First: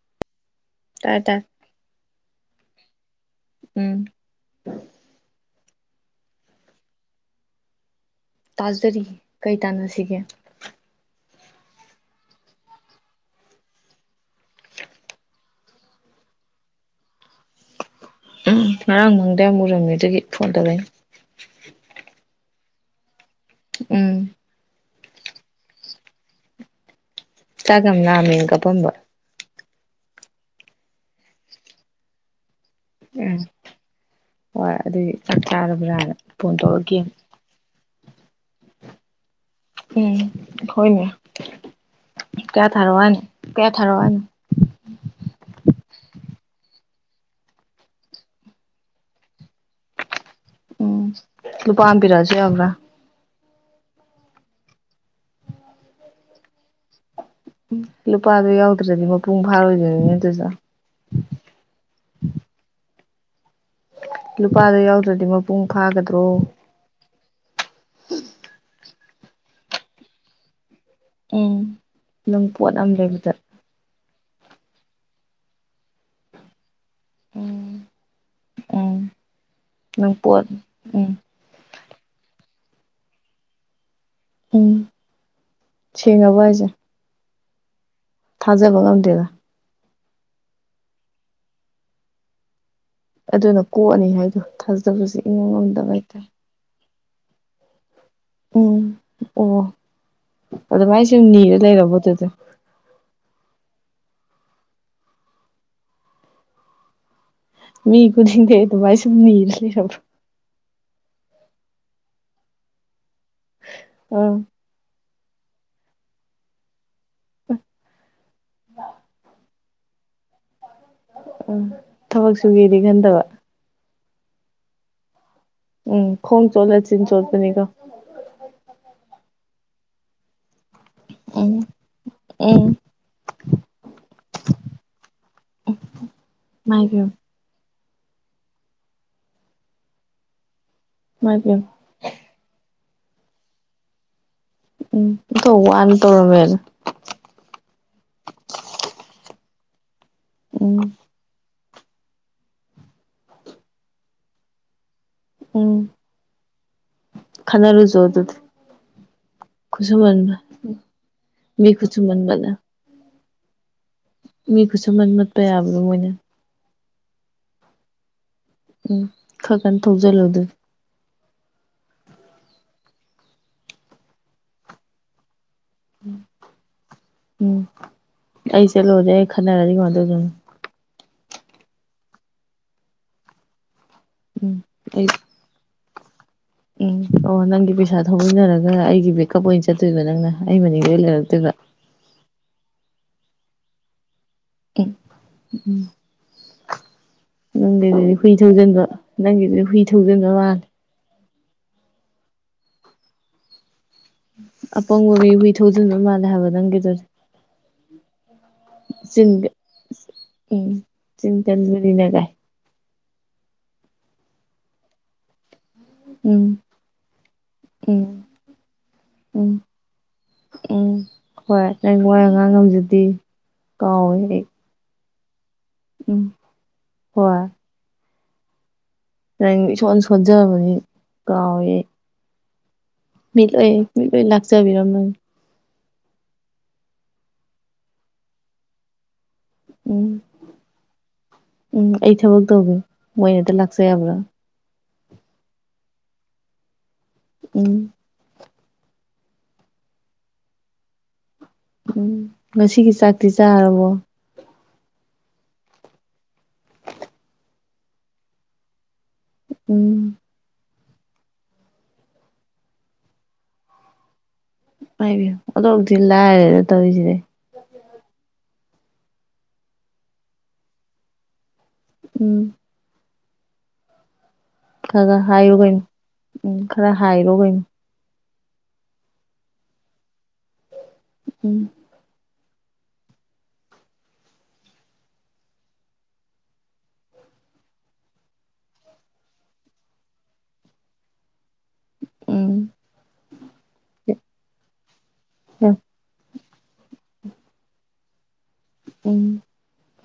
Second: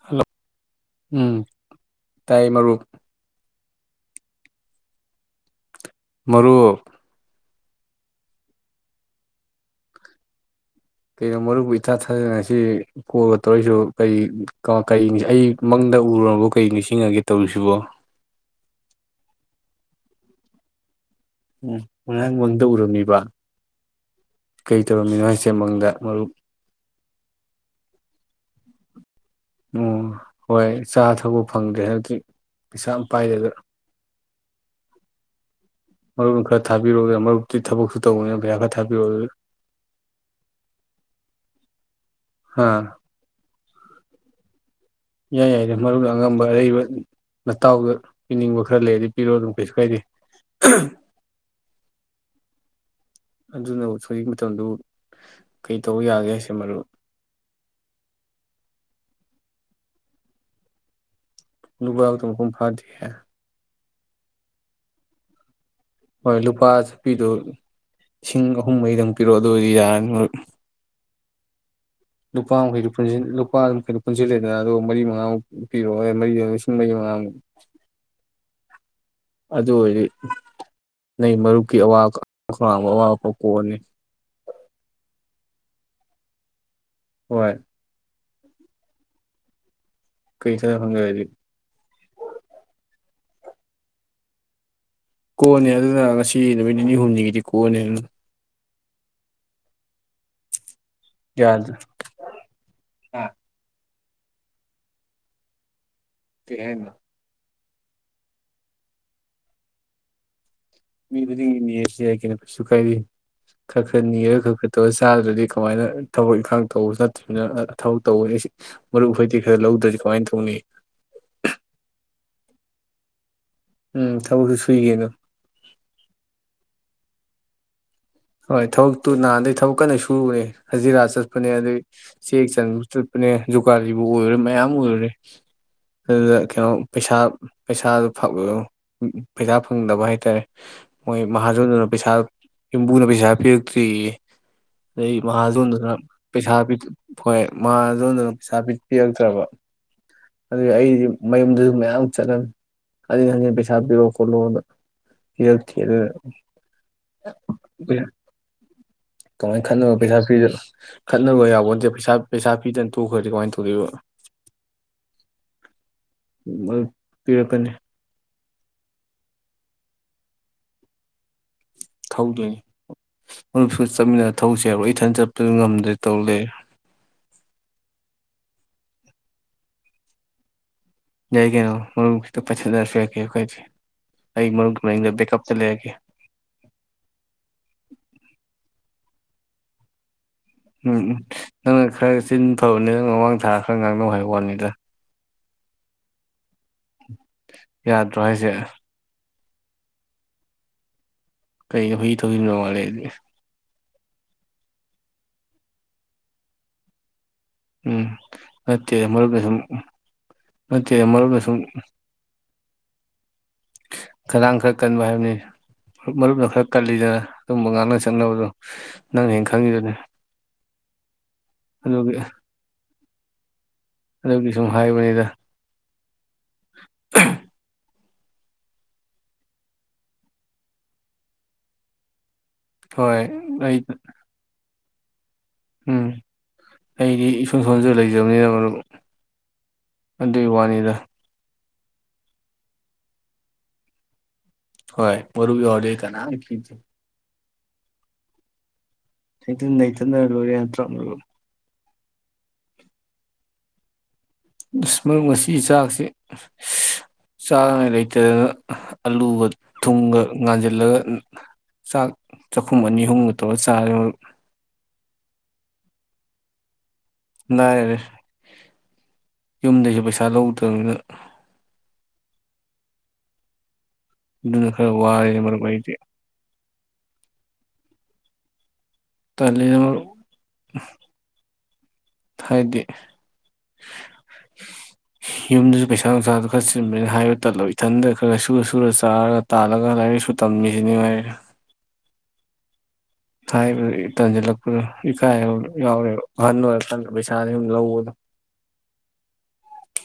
Hello ꯇ ꯇ ꯇꯥꯏꯌꯦ ꯃꯔꯨꯞ ꯎꯝ ꯃꯔꯨꯞ ꯇꯥꯖꯔꯤ ꯀꯩ ꯇꯥꯟꯅꯁꯤꯒꯦ ꯀꯩꯅꯣ ꯃꯔꯨꯞꯕꯨ ꯏꯊꯥ ꯊꯥꯖꯗꯅ ꯉꯁꯤꯗꯤ ꯀꯣꯜꯒ ꯇꯧꯔꯛꯏꯁꯤꯕꯨ ꯀꯔꯤ ꯀꯔꯤ ꯑꯩ ꯃꯪꯗ ꯎꯔꯨꯔꯕꯣ ꯀꯩ ꯅꯤꯡꯁꯤꯡꯉꯒꯦ ꯇꯧꯔꯤꯁꯤꯕꯣ ꯎꯝ ꯉꯔꯥꯡ ꯃꯪꯗ ꯌꯥꯝ ꯎꯔꯝꯃꯤ ꯑꯗꯨꯒꯤ ꯐꯣꯟ ꯇꯧꯔꯛꯏꯅꯤ ꯎꯝ ꯉꯔꯥꯡ ꯃꯪꯗ ꯎꯔꯝꯃꯤꯕ ꯎꯝ ꯀꯩ ꯇꯧꯔꯝꯃꯤꯅꯣ ꯍꯥꯏꯁꯦ ꯃꯪꯗ ꯃꯔꯨꯞ ꯆꯥꯛ ꯌꯥꯝ ꯂꯥꯝꯃꯦꯅ ꯀꯞꯄꯝꯕ ꯑꯣ ꯍꯣꯏ ꯆꯥꯊꯛꯄ ꯐꯪꯗ꯭ꯔꯦ ꯍꯟꯀꯤ ꯄꯩꯁꯥ ꯌꯥꯝ ꯎꯝ ꯄꯥꯏꯔꯦꯗꯅ ꯍꯣꯏ ꯑꯗꯨꯒꯤ ꯆꯥꯔꯕ꯭ꯔꯥꯅ ꯃꯔꯨꯞ ꯐꯣꯟ ꯈꯔ ꯇꯧꯔꯛꯀꯦ ꯊꯥꯕꯤꯔꯛꯑꯣ ꯃꯔꯨꯞꯛꯇꯤ ꯊꯕꯛꯨꯁꯨ ꯇꯧꯕꯅꯤꯅ ꯄꯩꯁꯥ ꯈꯔꯥ ꯊꯥꯕꯤꯔꯛꯑꯣ ꯑꯗꯨꯗꯤ ꯎꯝ ꯍꯣꯏꯅꯦ ꯍꯥ ꯀꯌꯥ ꯊꯥꯔꯛꯑꯣ ꯍꯥꯏꯅꯣ ꯀꯌꯥ ꯊꯔꯛꯑꯣ ꯍꯥꯏꯅꯣ ꯏꯌꯥ ꯌꯥꯏꯗ ꯃꯔꯨꯞꯅ ꯑꯉꯝꯕ ꯑꯔꯩꯕ ꯃꯇꯥꯎꯗ ꯄꯤꯅꯤꯡꯕ ꯈꯔ ꯂꯩꯔꯗꯤ ꯄꯤꯔꯣ ꯑꯗꯨꯝ ꯀꯩꯁꯨ ꯀꯥꯏꯗꯦ ꯎꯝ ꯂꯨꯄꯥ ꯑꯃꯥ ꯄꯤꯔꯛꯑꯁꯨ ꯌ꯭ꯕꯔꯥ ꯑꯗꯨꯅꯕꯨ ꯍꯧꯖꯤꯛ ꯃꯇꯝꯗꯕꯨ ꯀꯩ ꯇꯧꯕ ꯌꯥꯒꯦ ꯍꯥꯏꯁꯦ ꯃꯔꯨꯞ ꯂꯨꯄꯥꯗꯣ ꯌꯥꯎꯗ꯭ꯔꯗꯤ ꯃꯄꯨꯡ ꯐꯥꯔꯣꯏꯗꯔ꯭ꯤꯅꯤꯅꯦ ꯑꯗꯨꯁꯣ ꯂꯨꯄꯥ ꯗꯨꯅ ꯃꯄꯨꯡ ꯐꯗꯦꯌꯦ ꯂꯨꯄꯥꯗ ꯌꯥꯎꯗ꯭ꯔꯗꯤ ꯃꯄꯨꯡ ꯐꯥꯒꯗ꯭ꯔꯣ ꯍꯣꯏ ꯂꯨꯄꯥ ꯆꯠꯄꯤꯗꯣ ꯂꯤꯁꯤꯡ ꯑꯍꯨꯝ ꯃꯔꯤꯗꯪ ꯄꯤꯔꯣ ꯑꯗꯨ ꯑꯣꯏꯗꯤ ꯌꯥꯔꯅꯤ ꯃꯔꯨꯞ ꯎꯝ ꯅꯪ ꯄꯣꯠ ꯑꯃ ꯂꯩꯕꯗ ꯄꯨꯟꯖꯤꯜ ꯂꯦꯗꯅ ꯑꯗꯣ ꯃꯔꯤ ꯃꯉꯥꯃꯨꯛ ꯄꯤꯔꯣ ꯃꯔꯤ ꯂꯤꯁꯤꯡ ꯃꯔꯤ ꯃꯉꯥꯃꯨꯛ꯫ ꯎꯝ ꯎꯝ ꯑꯗꯨ ꯑꯣꯏꯔꯗꯤ ꯅꯪ ꯄꯣꯠ ꯎꯝ ꯅꯩ ꯃꯔꯨꯞꯀꯤ ꯑꯋꯥꯀ ꯈꯧꯔꯥꯡꯕ ꯑꯋꯥꯕ ꯄꯣꯛ ꯀꯣꯛꯑꯅꯤ꯫ ꯎꯝ ꯁꯦꯡꯑꯕꯣ ꯍꯥꯥꯏꯁꯦ꯫ ꯍꯣꯏ꯫ ꯊꯥꯖꯕ ꯉꯝꯗꯦꯗ꯫ [unintelligible] ꯍꯥꯏꯗꯤ ꯑꯗꯨꯅ ꯀꯣꯛꯑꯅꯤ ꯍꯥꯏꯗꯣ ꯊꯥꯖ ꯀꯣꯟꯅꯦ ꯑꯗꯨꯅ ꯉꯁꯤ ꯅꯨꯃꯤꯠ ꯅꯤꯅꯤ ꯍꯨꯝꯅꯤꯒꯤꯗꯤ ꯀꯣꯛꯑꯅꯤ ꯑꯗꯨꯝ꯫ ꯎꯝ ꯑꯣ ꯑꯗꯨ ꯃꯥꯏ ꯁꯨꯝ ꯅꯤꯔ ꯌꯥꯗ꯭ꯔꯦ ꯂꯩꯔꯕꯣ ꯑꯗꯨꯗꯨ꯫ ꯑ ꯀꯩ ꯍꯥꯏꯅꯣ꯫ ꯃꯤ ꯈꯨꯗꯤꯡꯗꯩꯩ ꯑꯗꯨꯃꯥꯏ ꯁꯨꯝ ꯅꯤ ꯂꯩꯔꯕ꯫ ꯃꯤ ꯈꯨꯗꯤꯡꯒꯤ ꯅꯤꯔꯁꯨ ꯌꯥꯏ ꯀꯩꯅꯣ ꯀꯩꯁꯨ ꯀꯥꯏꯗꯦ꯫ ꯈꯔ-ꯈꯔ ꯅꯤꯔ ꯑꯥ ꯈꯔ-ꯈꯔ ꯇꯧꯔ꯫ ꯆꯥꯗ꯭ꯔꯗꯤ ꯀꯃꯥꯏꯅ ꯊꯕꯛ ꯏꯪꯈꯥꯡ ꯇꯧꯕꯁꯨ ꯅꯠ ꯊꯕꯛ ꯇꯧꯋꯤ ꯍꯥꯏꯁꯤ ꯑꯩ ꯃꯔꯨꯞ ꯍꯣꯏꯗꯤ ꯈꯔ ꯂꯧꯗ꯭ꯔꯗꯤ ꯀꯃꯥꯏꯅ ꯇꯧꯅꯤ ꯎꯝ ꯊꯕꯛ ꯁꯨꯒꯦꯗꯤ ꯈꯟꯗꯕ ꯎꯝ ꯊꯕꯛꯁꯨ ꯁꯨꯏꯀꯩꯅꯣ ꯎꯝ ꯈꯣꯡ ꯆꯣꯠꯂ ꯆꯤꯟ ꯆꯣꯠꯄꯅꯤꯀꯣ ꯍꯣꯏ ꯊꯕꯛꯇꯨ ꯅꯍꯥꯟꯗꯩ ꯊꯕꯛ ꯀꯟꯅ ꯁꯨꯔꯨꯔꯦ ꯍꯖꯤꯔꯥ ꯆꯠꯄꯅꯦ ꯎꯝ ꯑꯗꯩ ꯆꯦꯛ ꯎꯝ ꯆꯟꯕ ꯆꯠꯄꯅꯦ ꯖꯨꯒꯥꯥꯂꯤꯕꯨ ꯑꯣꯏꯔꯨꯔꯦ ꯃꯌꯥꯝ ꯑꯣꯏꯔꯨꯔꯦ ꯑꯗꯨꯗ ꯀꯩꯅꯣ ꯃꯥꯏ ꯄꯦꯝ ꯄꯩꯁꯥ ꯄꯩꯁꯥꯗꯨ [unintelligible] ꯄꯩꯁꯥ ꯐꯪꯗꯕ ꯍꯥꯏꯇꯥꯔꯦ ꯃꯣꯏ ꯃꯥꯏ ꯄꯦꯝ ꯃꯍꯥꯖꯣꯟꯗꯨꯅ ꯄꯩꯁꯥ ꯌꯨꯝꯕꯨꯅ ꯄꯩꯁꯥ ꯄꯤꯔꯛꯇ꯭ꯔꯤꯌꯦ ꯎꯝ ꯑꯗꯩ ꯑꯣꯟꯊꯣꯛ ꯃꯍꯥꯖꯣꯟꯗꯨꯅ ꯋꯥꯅ ꯄꯩꯁꯥ ꯇꯧꯔꯝꯃꯦꯅ [unintelligible] ꯍꯣꯏ ꯃꯍꯥꯖꯣꯟꯗꯨꯅ ꯄꯩꯁꯥ ꯄꯤꯕꯤꯔꯛꯇ꯭ꯔꯕ ꯑꯗꯨꯏ ꯎꯝ ꯑꯩꯗꯤ ꯃꯌꯨꯝꯗ ꯃꯌꯥꯝ ꯆꯠꯂꯅꯤ, ꯍꯖꯤꯟ ꯍꯖꯤꯟ ꯄꯩꯁꯥ ꯄꯤꯔꯣ ꯈꯣꯠꯂꯣꯅ [unintelligible] ꯈꯪꯉꯦ ꯑꯦ ꯀꯃꯥꯏꯅ ꯈꯠꯅꯕ ꯄꯩꯁꯥ ꯈꯨꯠꯁꯨꯃꯟꯕ ꯄꯤꯗꯅ ꯈꯠꯅꯕ ꯃꯤ ꯌꯥꯄꯣꯠꯇꯦ ꯄꯩꯁꯥ ꯈꯨꯠꯁꯨꯃꯟꯕꯅ ꯄꯩꯁꯥ ꯄꯤꯗꯅ ꯇꯣꯛ ꯇꯣꯛꯈ꯭ꯔꯗꯤ ꯀꯃꯥꯏ ꯇꯧꯗꯣꯏꯕ ꯃꯤ ꯈꯨꯁꯨꯃꯟ ꯃꯠꯄ ꯌꯥꯕ꯭ꯔꯣ ꯃꯣꯏꯅ ꯃꯔꯨꯞ ꯄꯤꯔꯛꯀꯅꯤ ꯎꯝ ꯈꯔ ꯀꯟꯅ ꯊꯧꯖꯜꯂꯣ ꯑꯗꯨꯗꯤ ꯊꯧꯗꯣꯏꯅꯤ ꯃꯔꯨꯞꯁꯨ ꯆꯠꯃꯤꯟꯅꯔ ꯊꯧꯔꯨꯁꯦ ꯍꯥꯏꯕ꯭ꯔꯣ ꯑꯩ ꯏꯊꯟꯇ ꯆꯠ ꯗꯨ ꯉꯝꯗ꯭ꯔꯦ ꯇꯧ ꯂꯩꯔꯦ ꯎꯝ ꯑꯩ ꯆꯠꯂꯨꯔꯗꯤ ꯑꯩ ꯈꯟꯅꯔꯗꯤ ꯀꯃꯥꯏ ꯑꯗꯨꯗꯨꯅ ꯌꯥꯏ ꯀꯩꯅꯣ ꯃꯔꯨꯞꯀ ꯍꯦꯛꯇ ꯄꯥꯏꯊꯠꯅꯔꯁꯨ ꯀꯩꯝ ꯀꯥꯏꯗꯦ ꯑꯩ ꯎꯝ ꯃꯔꯨꯞ ꯀꯤ ꯑꯩ ꯃꯅꯤꯡꯗ ꯕꯦꯛꯀꯞꯇ ꯂꯩꯔꯛꯀꯦ ꯎꯝ ꯑꯣ ꯅꯪꯒꯤ ꯄꯩꯁꯥ ꯊꯧꯕꯃꯤꯟꯅꯔꯒ ꯑꯩꯒꯤ ꯕꯦꯛꯀꯞ ꯑꯣꯏꯅ ꯆꯠꯇꯣꯏꯕ ꯅꯪꯅ ꯑꯩ ꯃꯅꯤꯡꯗ ꯎꯝ ꯑꯣꯏꯅ ꯎꯝ ꯂꯩꯔꯛꯇꯣꯏꯕ ꯅꯪ ꯅ ꯈꯔꯒ ꯆꯤꯟ ꯐꯕꯅꯦ ꯃꯃꯥꯡ ꯊꯔ ꯈꯔ ꯉꯥꯡꯅꯧ ꯍꯥꯏꯌꯣ ꯋꯥꯅꯤꯗ ꯎꯝ ꯅꯪꯒꯤꯗꯨꯗꯤ ꯌꯥꯗ꯭ꯔꯣ ꯍꯨꯏ ꯍꯥꯏꯁꯦ ꯊꯧꯖꯤꯟꯕ ꯅꯪꯒꯤꯗꯨꯗꯤ ꯍꯨꯏ ꯊꯧꯖꯤꯟꯕ ꯃꯥꯜꯂꯦ ꯀꯩꯅꯣ ꯍꯨꯏ ꯊꯧꯖꯟꯕ ꯃꯥꯂꯦꯗꯤ ꯑꯄꯪꯕ ꯍꯨꯏ ꯍꯨꯏ ꯊꯧꯖꯤꯟꯕ ꯃꯥꯜꯂꯦ ꯍꯥꯏꯕ ꯅꯪꯒꯤꯗꯨꯗꯤ ꯎꯝ ꯅꯠꯇꯦ ꯃꯔꯔ ꯆꯤꯟꯒ ꯄꯁꯨꯝ ꯎꯝ ꯅꯠꯇꯦꯗꯤ ꯆꯤꯟ ꯃꯔꯔꯕꯁꯨꯝ ꯀꯟꯕꯅꯤꯅ ꯒꯥꯏ ꯈꯔꯥꯡ ꯈꯔ ꯀꯟꯕ ꯍꯥꯏꯕꯅꯤ ꯃꯔꯨꯞꯅ ꯎꯝ ꯈꯔ ꯀꯜꯂꯤꯗꯅ ꯑꯗꯨꯕ ꯉꯥꯛꯅ ꯎꯝ ꯆꯠꯅꯕꯗꯣ ꯅꯪꯅ ꯍꯦꯟꯅ ꯎꯝ ꯈꯪꯉꯤꯗꯨꯅꯤ ꯎꯝ ꯍꯣꯏ ꯅꯪ ꯑꯗꯨꯒꯤ ꯋꯥ ꯉꯥꯡ ꯉꯝꯖꯗꯦ ꯑꯗꯨꯒꯤ ꯁꯨꯝ ꯍꯥꯏꯕꯅꯤꯗ ꯎ ꯀꯣꯏ ꯅ ꯏꯁꯣꯟ ꯁꯣꯟꯖꯕꯅꯤ ꯀꯥꯎꯋꯦ ꯍꯣꯏ ꯃꯤꯠꯂꯣꯏ ꯑꯩ ꯃꯤꯂꯣꯏ ꯂꯥꯛꯆꯕꯤꯔꯝꯃ inaudible ꯎꯝ ꯑꯩꯗꯤ ꯏꯁꯣꯟ ꯁꯣꯟꯁꯨ ꯂꯩꯖꯕꯅꯤꯅ ꯑꯗꯨ ꯎꯝ ꯑꯗꯨꯒꯤ ꯋꯥꯅꯤꯗ ꯎꯝ ꯑꯩ ꯊꯕꯛ ꯇꯧꯒꯦ ꯃꯣꯏꯅꯇ ꯂꯥꯛꯆ ꯌꯥꯕ꯭ꯔꯥ ꯍꯣꯏ ꯃꯔꯨꯞ ꯌꯥꯎꯔꯗꯤ ꯀꯥꯟꯝꯃꯥ ꯀꯤꯗꯦ ꯎꯝ ꯅꯇ ꯅꯇꯅ ꯂꯣꯏꯔꯦ ꯇ꯭ꯔꯣ ꯎꯝ ꯉꯁꯤꯒꯤ ꯆꯥꯛꯇꯤ ꯆꯥꯔꯕ‌ꯣ ꯑꯣ ꯑꯁ ꯃꯔꯨꯞ ꯉꯁꯤꯒꯤ ꯆꯥꯛꯁꯦ ꯆꯥꯅꯤꯡꯉꯥꯏ ꯂꯩꯇꯗꯅ ꯑꯂꯨꯒ ꯎꯝ ꯊꯨꯝꯒ ꯉꯥꯟꯁꯤꯜꯂꯒꯥ ꯆꯥꯛ ꯆꯥꯛꯈꯨꯝ ꯑꯅꯤ ꯑꯍꯨꯝꯒ ꯇꯧꯔꯒ ꯆꯥꯔꯦ ꯃꯔꯨꯞ ꯏꯃꯥꯥꯏ ꯄ‌ꯦ‌ꯝꯃꯥ ꯑꫭꯟꯊꫭꯛ ꯊꯤꯅꯥ ꯂꯥꯏꯔꯦꯗ ꯇꯧꯔꯤꯁꯤꯗꯤ ꯂꯥꯏꯔꯔꯦ ꯌꯨꯝꯗꯩꯁꯨ ꯄꯩꯁꯥ ꯂꯧꯗꯕꯅꯤꯅ ꯎꯝ ꯑꯗꯨꯅ ꯈꯔꯥ ꯈꯔ ꯈꯔ ꯋꯥꯔ‌ꯦꯅ‌ꯦ ꯍꯥꯏꯌꯨ ꯃꯔꯨꯞ ꯀꯩꯅꯣ ꯑꯩꯏꯗꯤ ꯎꯝ ꯈꯔ ꯍꯥꯏꯔꯣ ꯀꯩꯅꫭ ꯇꯜꯂꯤꯗ ꯃꯔꯨꯞ ꯎꯝ ꯍꯥꯏꯗꯤ ꯌꯨꯝꯗꯁꯨ ꯄꯩꯁꯥ ꯅꯨꯡꯁꯥꯗ‌ꯣ ꯈꯔ ꯆꯤꯟꯕꯅꯤꯅ ꯍꯥꯏꯕ ꯇꯟꯂꯕꯥ ꯏꯊꯟꯗ ꯈꯔ ꯁꯨꯔ ꯁꯨꯔ ꯆꯥꯔꯒ ꯇꯥꯜꯂꯒ ꯂꯥꯏꯔꯤꯛ ꯂꯥꯏꯁꯨ ꯇꯝꯃꯤꯁꯤꯅꯤꯃꯉꯥꯏꯔꯦ ꯎꯝ ꯍꯥꯏꯕ ꯇꯥꯟꯁꯤꯜꯂꯛꯄꯗꯣ ꯏꯀꯥꯏꯕ ꯌꯥꯎꯔꯦꯕ ꯑꯍꯟ ꯑꫭꯏꯔ [unintelligible] ꯆ ꯄꯩꯁꯥꯗ ꯂ ꯂꯧꯗ [unintelligible] ꯎꯝ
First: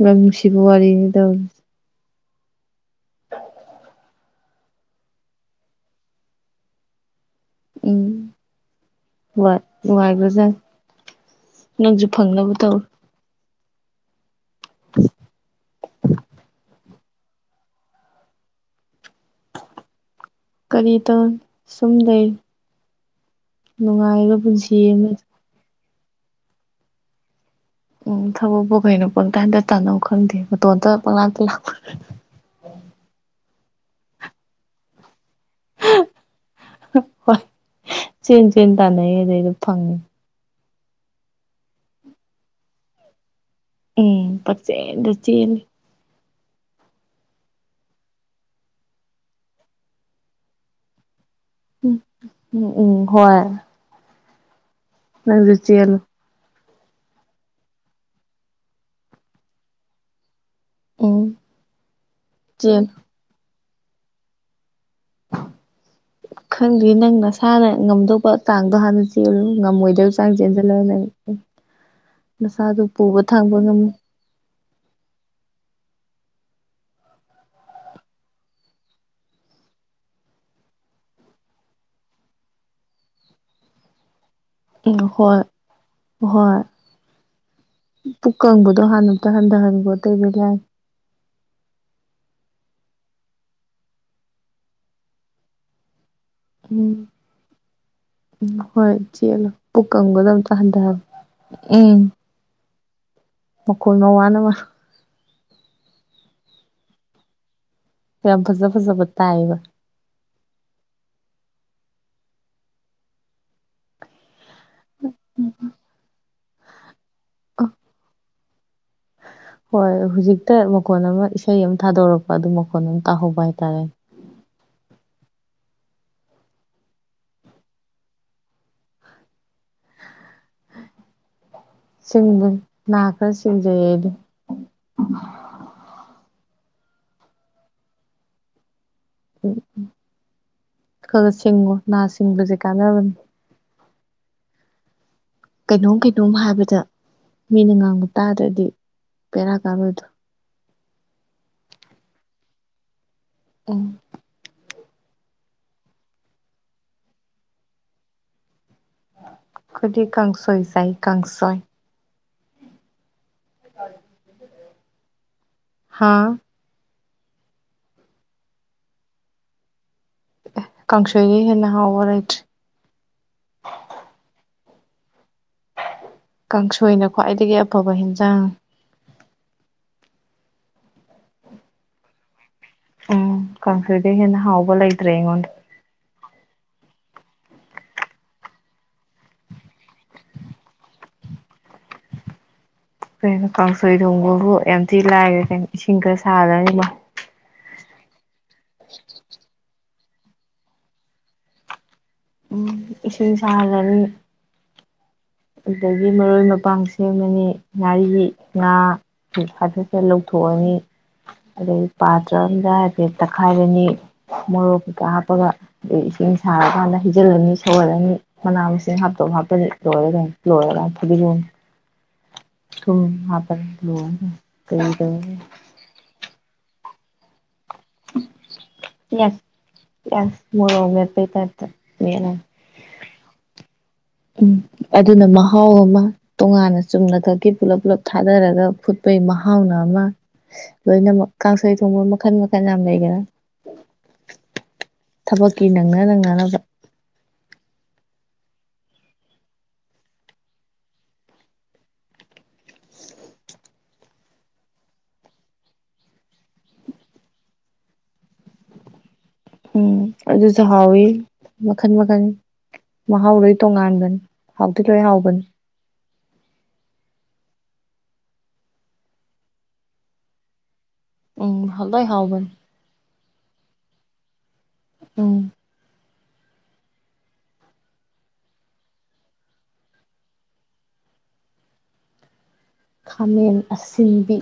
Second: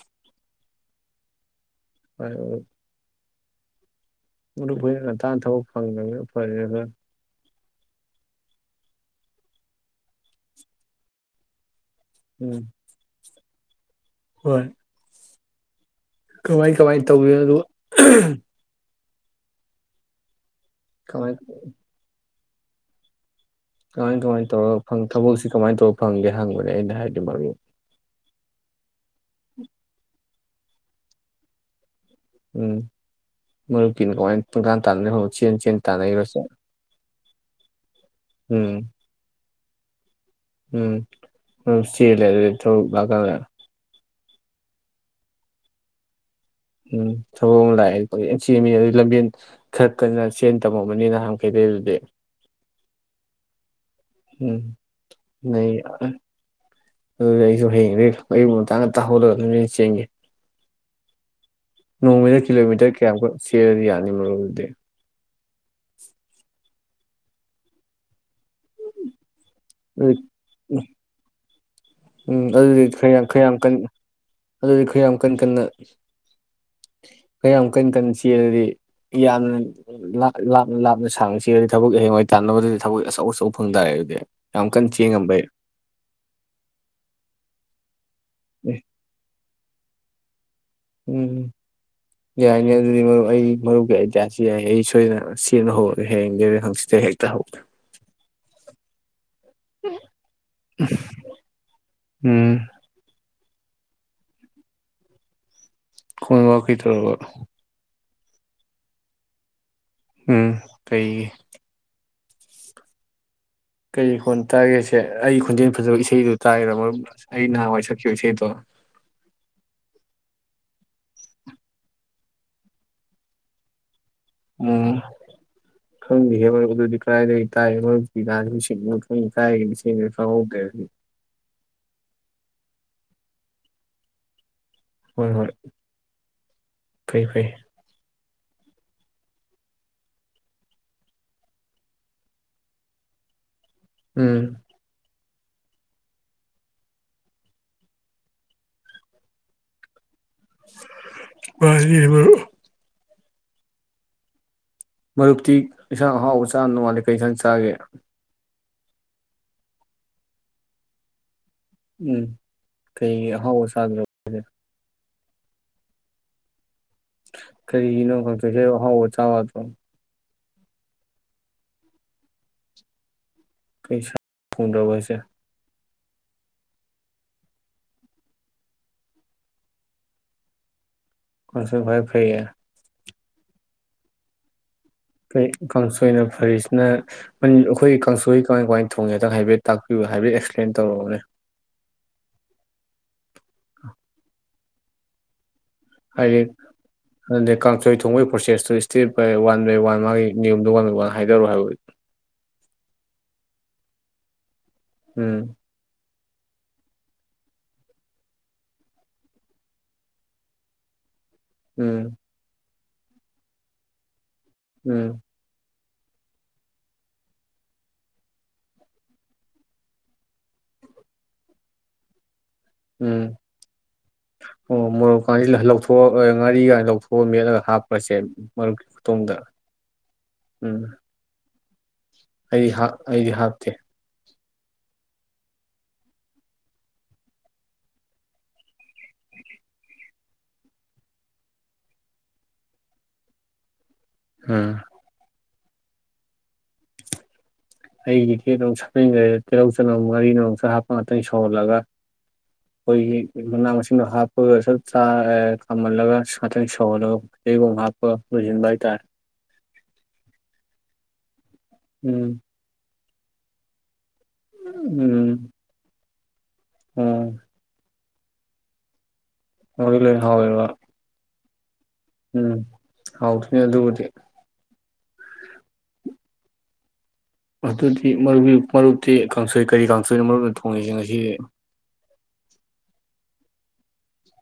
ꯌꯝ ꯅꯨꯡꯁꯤꯕ ꯋꯥꯔꯤꯅꯤ ꯇꯧꯔꯤꯁ‌ꯦ ꯍ [unintelligible] [inaudible] ꯃꯔꯨꯞ ꯍꫭꯏꯅ ꯉꯟꯇꯅꯥ ꯊꯕꯛ ꯐꯪꯉꯕꯅꯤꯅ ꯎꯄꯥꯏ ꯂꯩꯔꯥꯖꯝꯅꯤ ꯎꯝ ꯋꯥꯏ ꯅꯨꯉꯥꯏꯒꯔꯥ ꯖꯥꯠꯅꯤ ꯅꯪꯁꯨ ꯐꯪꯅꯕ ꯎꯝ ꯇꯧ ꯍꯣꯏ꯫ ꯀꯃꯥꯏ ꯀꯃꯥꯏꯅ ꯇꯧꯕꯤ ꯑꯗꯨꯒ ꯀꯔꯤꯇꯧ ꯀꯃꯥꯏ ꯁꯨꯝ ꯂꯩ꯫ ꯀꯃꯥꯏ ꯅꯨꯡꯉꯥꯏꯕ ꯀꯃꯥꯏꯅ ꯄꯨꯟꯁꯤ ꯇꯧꯔꯒ ꯐꯪ ꯑꯃ ꯊꯕꯛꯁꯤ ꯀꯃꯥꯏꯅ ꯇꯧꯔ ꯐꯪꯒꯦ ꯍꯪꯕꯅꯦ ꯑꯩꯅ ꯍꯥꯏꯗꯤ ꯃꯥꯔꯨ ꯎꯝ ꯊꯕꯛꯄꯨ ꯀꯩꯅꯣ ꯄꯪꯇꯥꯟꯗ ꯇꯥꯟꯅꯧ ꯈꯪꯗꯦ ꯃꯇꯣꯟꯇ ꯄꯪꯂꯥꯛꯇ ꯂꯥꯛꯄ ꯃꯔꯨꯞꯀꯤꯅꯀꯃꯥꯏꯅ ꯄꯪ ꯇꯥꯥꯟ ꯇꯥꯟꯅ ꯍꯧ ꯆꯦꯟ ꯆꯦꯟ ꯍ ꯇꯥꯟꯅꯩꯔꯣ ꯍ ꯆꯦꯟ-ꯆꯦꯟ ꯎꯝ ꯇꯥꯅꯩ ꯑꯗꯨꯏꯗꯨ꯫ ꯐꯪꯉꯤ ꯎꯝ ꯆꯦꯜꯂꯦ ꯑꯗꯨꯗꯤ ꯊꯔꯨꯛ ꯂꯥꯛꯀꯥꯟꯗ꯫ ꯎꯝ ꯄꯛꯆꯦꯟꯗ ꯆꯦꯜꯂꯦ꯫ ꯎꯝ ꯊꯕꯃ ꯂꯥꯛꯑꯦ ꯄꯪꯆꯦꯟ ꯆꯦꯟꯃꯤ ꯑꯗꯨ ꯂꯝꯕꯦꯟ ꯈꯔ ꯀꯟꯅ ꯆꯦꯟ ꯇꯝꯃꯕꯅꯤꯅ ꯍꯪ ꯈꯦꯗꯦꯗꯨꯗꯤ ꯎꯝ ꯎꯝ ꯎꯝ ꯍꯣꯏ꯫ ꯎꯝ ꯅꯪꯁꯨ ꯅꯩ ꯑ ꯆꯦꯜꯂꯨ ꯑꯗꯨꯗꯤ ꯑꯩꯁꯨ ꯍꯌꯦꯡꯗꯩ ꯑꯌꯨꯛ ꯉꯟꯇꯥ-ꯉꯟꯇꯥ ꯍꯧꯒꯠꯂꯒ ꯂꯝꯖꯦꯟ ꯆꯦꯡꯒꯦ꯫ ꯎꯝ ꯅꯣꯡꯃꯩꯅ ꯆꯦꯜꯂꯨ ꯀꯤꯂꯣꯃꯤꯇꯔ ꯀꯌꯥꯃꯨꯛ ꯆꯦꯜꯂꯗꯤ ꯌꯥꯅꯤ ꯃꯔꯣ ꯑꯗꯨꯗꯤ ꯈꯪꯗꯦ ꯅꯪ ꯅꯁꯥꯅ ꯉꯝꯗꯧꯕ ꯆꯥꯡꯗꯣ ꯍꯥꯟꯅ ꯆꯦꯜꯂꯨ ꯑꯗꯨ ꯉꯝꯃꯣꯏꯗꯕ ꯆꯥꯡ ꯆꯦꯟꯁꯤꯜꯂꯅ ꯎꯝ ꯑꯗꯨꯗꯤ ꯈ ꯈ ꯌꯥꯝ ꯀꯟꯅ ꯉꯝꯃꯣꯏ ꯑꯗꯨꯗꯤ ꯈꯌꯥꯝ ꯀꯟ ꯀꯟꯅ ꯈꯌꯥꯝ ꯀꯟ ꯀꯟꯅ ꯆꯦꯔꯗꯤ ꯌꯥꯝꯅ ꯂꯥꯞꯅ ꯂꯥꯞꯅ ꯁꯥꯡꯅ ꯆꯦꯔꯗꯤ ꯊꯕꯛ ꯑꯍꯦꯡꯋꯥꯏ ꯇꯥꯟꯅꯕꯗꯗꯤ ꯊꯕꯛ ꯑꯆꯧ ꯑꯆꯧꯕ ꯐꯪ ꯇꯥꯔꯦ ꯑꯗꯨꯗꯤ ꯌꯥꯝ ꯀꯟꯅ ꯏ ꯆꯦꯟ ꯍꯣꯏ ꯉꯝꯕꯩ ꯍꯣꯏ ꯄꯨꯀꯪꯕꯗꯣ ꯍꯥꯟꯅ ꯑꯝꯇ ꯍꯟꯊꯍꯟꯒꯦ ꯒꯣꯗꯕꯤꯂ ꯎꯝ ꯌꯥꯏꯅꯦ ꯑꯗꯨꯗꯤ ꯃꯔꯨꯞ ꯑꯩ ꯃꯔꯨꯞꯀꯤ ꯑꯥꯏꯗꯤꯌꯥꯁꯤ ꯌꯥꯏ ꯑꯩ ꯁꯣꯏꯗ ꯁꯦꯟꯅ ꯍꯧꯔꯦ ꯍꯌꯦꯡꯗꯩꯔ ꯍꯪꯆꯤꯠꯇꯩꯔ ꯎꯝ ꯍꯦꯛꯇ ꯍ ꯎꯝ ꯍꯣꯏ ꯆꯦꯜꯂꯨ ꯄꯨꯛ ꯀꯪꯕꯗꯨ ꯑꯝꯇ ꯍꯟꯗꯍꯜꯂꯨ ꯎꯝ ꯎꯝ ꯃꯈꯨꯜ ꯃ ꯋꯥꯅ ꯈꯕ ꯀꯩꯇꯔꯕ ꯌꯥꯝ ꯐꯖ ꯐꯖꯕ ꯇꯥꯏꯕ ꯎꯝ ꯀꯩꯒꯤ ꯀꯔꯤ ꯀꯣꯟ ꯇꯥꯒꯦꯁꯦ ꯑꯩꯒꯤ ꯈꯣꯟꯖꯦꯜ ꯐꯖꯕ ꯏꯁꯩꯗꯨ ꯇꯥꯢꯔ ꯃꯔ ꯑꯩ ꯑ ꯅꯍꯥꯟꯋꯥꯏ ꯁꯛꯈꯤꯕꯥ ꯏꯁꯩꯗꯣ ꯍꯣꯏ ꯍꯧꯖꯤꯛꯇ ꯃꯈꯣꯟ ꯑꯃ ꯏꯁꯩ ꯑꯃ ꯊꯥꯗꯣꯔꯛꯄ ꯑꯗꯨ ꯃꯈꯣꯟ ꯑꯃ ꯇꯥꯍꯧꯕ ꯍꯥꯏꯇꯥꯔꯦ ꯎꯝ ꯈꯪꯗꯦꯕꯣ ꯑꯗꯨꯗꯤ ꯀꯗꯥꯥꯏꯗꯒꯤ ꯇꯥꯏ ꯃꯔꯛꯇꯤꯅꯣ ꯈꯪ ꯀꯥꯏꯒ ꯈꯪꯍꯧꯗꯦ ꯁꯤꯡꯕ ꯅꯥ ꯈꯔ ꯁꯤꯡꯖꯩꯌꯦ ꯑꯗꯨ ꯍꯣꯏ ꯍꯣꯏ ꯐꯩ ꯐꯩ ꯈꯔꯥ ꯁꯤꯡꯉꯣ ꯅꯥ ꯁꯤꯡꯕꯁꯦ ꯀꯥꯟꯅꯕꯅꯤ ꯎꯝ ꯀꯩꯅꯣꯝ ꯀꯩꯅꯣꯝ ꯍꯥꯏꯕꯗ ꯃꯤꯅ ꯉꯥꯡꯕ ꯇꯥꯗ꯭ꯔꯗꯤ ꯕꯦꯔꯥ ꯀꯥꯔꯣꯏꯗꯣ ꯃꯟꯅꯦꯕꯥ ꯑꯣ ꯃꯔꯨꯞꯇꯤ ꯏꯟꯁꯥꯡ ꯑꯍꯥꯎꯕ ꯆꯥ ꯅꯣꯡꯉꯥꯂ ꯀꯩ ꯏꯟꯁꯥꯡ ꯆꯥꯒꯦ ꯈꯗꯤ ꯀ ꯀꯥꯡꯁꯣꯏ ꯆꯥꯏ ꯀ ꯀꯥꯡꯁꯣꯏ ꯎꯝ ꯀꯩ ꯍꯥꯎꯕ ꯍꯥꯥ ꯀꯔꯤꯒꯤꯅꯣ ꯀꯥꯡꯁꯣꯏ ꯆꯥꯏꯕꯣ ꯍꯥꯎꯕ ꯆꯥꯎ ꯌꯥꯗꯔꯣ ꯀꯥꯡꯁꯣꯏꯗꯒꯤ ꯍꯦꯟꯅ ꯍꯥꯎꯕ ꯂꯩꯠꯔꯦ ꯀꯩꯁꯥ ꯐꯟꯗꯕꯁꯦ ꯀꯥꯡꯁꯣꯏꯅ ꯈ꯭ꯋꯥꯏꯗꯒꯤ ꯑꯐꯕ ꯌꯦꯟꯁꯥꯡ ꯀꯥꯡꯁꯣꯏ ꯈꯨꯏ ꯐꯩꯌꯦ ꯎꯝ ꯀꯥꯡꯁꯣꯏꯗꯩꯩ ꯍꯦꯟꯅ ꯍꯥꯎꯕ ꯂꯩ ꯀꯩ ꯀꯥꯡꯁꯣꯏꯅ ꯐꯔꯤꯁꯤꯅ ꯑꯩꯈꯣꯏ ꯀꯥꯡꯁꯣꯏꯒꯤ ꯀꯃꯥꯏ ꯀꯃꯥꯏ ꯊꯣꯡꯒꯦ ꯍꯥꯏꯐꯦꯠ ꯇꯥꯛꯄꯤꯌꯨ ꯍꯥꯏꯐꯦꯠ ꯑꯦꯛꯁꯄ꯭ꯂꯦꯟ ꯇꯧꯔꯛꯑꯣꯅꯦ ꯀꯩꯅꯣ ꯀꯥꯡꯁꯣꯏ ꯊꯣꯡꯕꯕꯨ ꯌꯥꯝ ꯊꯤ ꯂꯥꯏꯔꯦ ꯀꯩꯅꯣ ꯏꯁꯤꯡ ꯈꯔꯥ ꯁꯍꯜꯂꯅꯤ ꯀꯩ ꯊꯣꯡ ꯄꯔꯣꯁꯦꯁꯇ꯭ꯣ step by one by one ꯃꯥꯒꯤ ꯅꯤꯌꯣꯝꯗꯨꯣ ꯋꯥꯟ ꯕꯥꯏ ꯋꯥꯅ ꯍꯥꯏꯗꯔꯣ ꯍꯥꯏꯕ ꯎꯝ ꯏꯁꯤꯡ ꯁꯥꯍꯜꯂꯅꯤ ꯎꯝ ꯑꯗꯩꯩ ꯃꯔꯣꯏ ꯃꯄꯥꯡ ꯁꯦꯝꯃꯅꯤ ꯉꯥꯔꯤ ꯉꯥ ꯍꯥꯏꯐꯦꯠ ꯐꯦꯠ ꯂꯧꯊꯣꯛꯑꯅꯤ ꯑꯗꯩꯩ ꯎꯝ ꯄꯇꯔꯥ ꯑꯃꯗ ꯇꯦ ꯇꯛꯈꯥꯏꯔꯅꯤ ꯃꯣꯔꯣꯛ ꯀꯩꯀꯥ ꯎꯝ ꯍꯞꯄꯒ ꯑꯗꯩ ꯏꯁꯤꯡ ꯁꯥꯔꯀꯥꯟꯗ ꯍꯩꯖꯤꯜꯂꯅꯤ ꯁꯧꯍꯜꯂꯅꯤ ꯃꯅꯥ ꯃꯁꯤꯡ ꯍꯥꯞꯇꯧ ꯍꯞꯄꯅꯤ ꯂꯣꯏꯔꯦ ꯀꯩꯅꯣ ꯂꯣꯏꯔꯒꯥ ꯐꯗꯤꯒꯣꯝ ꯊ ꯎꯝ ꯍꯥꯄꯅꯤ ꯂꯣꯏꯔꯅꯤ ꯀꯔꯤ ꯇꯧꯔꯨꯅꯤ ꯉꯥꯔꯤꯒꯥꯏꯅ ꯂꯧꯊꯣꯛꯑ ꯃꯦꯠꯂꯒ ꯍꯥꯞꯄ꯭ꯔꯁꯦ ꯃꯔꯨꯞꯀꯤ ꯈꯨꯇꯣꯡꯗ ꯄꯤꯌꯥꯁ ꯄꯤꯌꯥꯁ ꯎꯝ ꯃꯣꯔꯣꯛ ꯃꯦꯠꯄꯩ ꯇꯥꯏꯞꯇ ꯃꯦꯠꯂꯅꯤ ꯑꯩꯗꯤ ꯑꯩꯗꯤ ꯍꯥꯞꯇꯦ ꯎꯝ ꯑꯗꯨꯅ ꯃꯍꯥꯎ ꯑꯃ ꯇꯣꯉꯥꯟꯅ ꯆꯨꯝꯅ ꯈꯛꯀꯤ ꯄꯨꯂꯞ ꯄꯨꯜꯂꯞ ꯊꯥꯗꯔꯒ ꯐꯨꯠ ꯇ ꯃꯍꯥꯎꯅꯥꯃ ꯂꯣꯏꯅꯃꯛ ꯀꯥꯡꯁꯩ ꯊꯣꯡꯕ ꯃꯈꯟ ꯃꯈꯜ ꯌꯥꯝ ꯂꯩꯒꯦꯔꯥ ꯑꯝ ꯀ ꯅꯉ ꯅ ꯉꯅ ꯑꯩꯒꯤ ꯦꯠ ꯑꯃꯛ ꯁꯛꯟꯈ꯭ꯔꯦ ꯇꯤꯜꯍꯧ ꯆꯅꯧꯨꯛ ꯉꯥꯔꯤꯅ ꯑꯃꯨꯛꯁꯨ ꯍꯥꯞꯄ ꯉꯥꯛꯇꯪ ꯁꯧꯍꯜꯂꯒ ꯑꯩꯈꯣꯏꯒꯤ ꯂꯅꯥ ꯃꯁꯤꯡꯗꯣ ꯍꯥꯞꯄꯒꯁꯨ ꯆ ꯈꯥꯝꯍꯜꯂꯒ ꯉꯥꯛꯇꯪ ꯁꯧꯍꯜꯂꯒ ꯀꯩꯊꯩꯒꯛ ꯍꯥꯞꯄꯒ ꯂꯣꯏꯁꯤꯟꯕ ꯍꯥꯏꯇꯥꯔꯦ ꯎꯝ ꯑꯗꯨ ꯑꯗꯨꯁꯨꯍꯥꯎꯋꯏ ꯃꯈꯟ ꯃꯈꯟ ꯎꯝ ꯃꯍꯥ ꯎꯔꯩ ꯇꯣꯡ ꯉꯥꯟꯗꯅꯤ ꯍꯥꯎꯗꯤ ꯂꯣꯏ ꯍꯥꯎꯒꯅꯤ ꯎꯝ ꯃ ꯂꯩ ꯍ ꯋꯥ ꯎꯝ ꯂꯣꯏ ꯍꯥꯎꯕꯅꯤ ꯎꯝ ꯍꯥꯎꯁꯨꯅꯦ ꯑꯗꯨꯕꯨꯗꯤ ꯑ ꯑꯗꯨꯗꯤ ꯃꯔꯨ ꯃꯔꯨꯞꯇꯤ ꯀꯥꯡꯁꯣꯏ ꯀꯔꯤ ꯀꯥꯡꯁꯣꯏꯅꯣ ꯃꯔꯨꯞꯅ ꯊꯣꯡꯉꯤꯁꯤꯦ ꯉꯁꯤ ꯈꯥꯃꯦꯟ ꯑꯁꯤꯟꯕꯤ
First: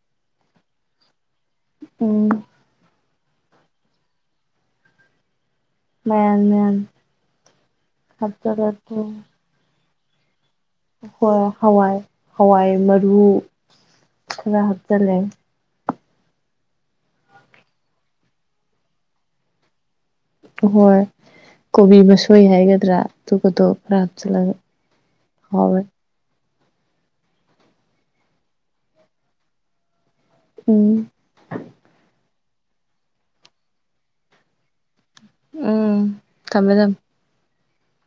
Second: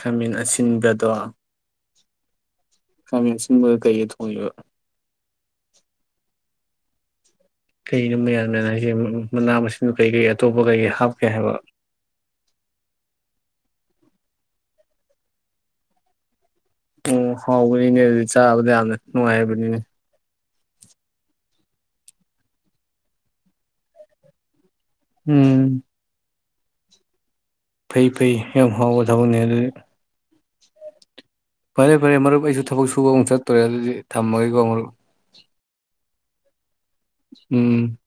ꯈꯥꯃꯟ ꯑꯁꯤꯟꯕꯗꯣ ꯎꯝ ꯈꯃꯤꯁꯤꯕ ꯀꯩꯌꯦ ꯊꯣꯡꯉꯕ ꯃꯟ ꯃꯟ ꯀꯩꯅꯣ ꯃꯌꯥ ꯃꯌꯥꯅ ꯍꯥꯏꯁꯦ ꯃꯅꯥ ꯃꯁꯤꯡ ꯀꯩ ꯀꯩ ꯍꯣꯏ ꯍꯋꯥꯏ ꯍꯋꯥꯏ ꯃꯔꯨ ꯈꯔ ꯍꯥꯠ ꯆꯂꯦ ꯑꯣꯝ ꯍꯥꯎꯕꯅꯤꯅꯦ ꯑꯗꯨꯗꯤ ꯆꯥꯕꯗ ꯌꯥꯝꯅ ꯅꯨꯡꯉꯥꯏꯕꯅꯤꯅꯦ ꯍꯣꯏ ꯀꯣꯕꯤ ꯃꯁꯣꯏ ꯍꯥꯏꯒꯗ꯭ꯔꯥ ꯑꯗꯨꯒꯗꯣ ꯈꯔ ꯍꯥꯞꯆꯜꯂꯒ ꯎꯝ ꯐꯩ ꯐꯩ ꯌꯥꯝ ꯍꯥꯎꯕ ꯊꯕꯅꯤ ꯑꯗꯨ ꯎꯝ ꯐꯔꯦ ꯐꯔꯦ ꯃꯔꯨꯞ ꯑꯩꯁꯨ ꯊꯕꯛ ꯁꯨꯕ ꯑꯃꯨꯛ ꯆꯠꯇꯣꯔꯦ ꯑꯗꯨꯗꯤ ꯊꯝꯃꯒꯦꯀꯣ ꯃꯔꯨꯞ ꯎꯝ ꯊꯝꯃꯦ ꯊꯝ ꯎꯝ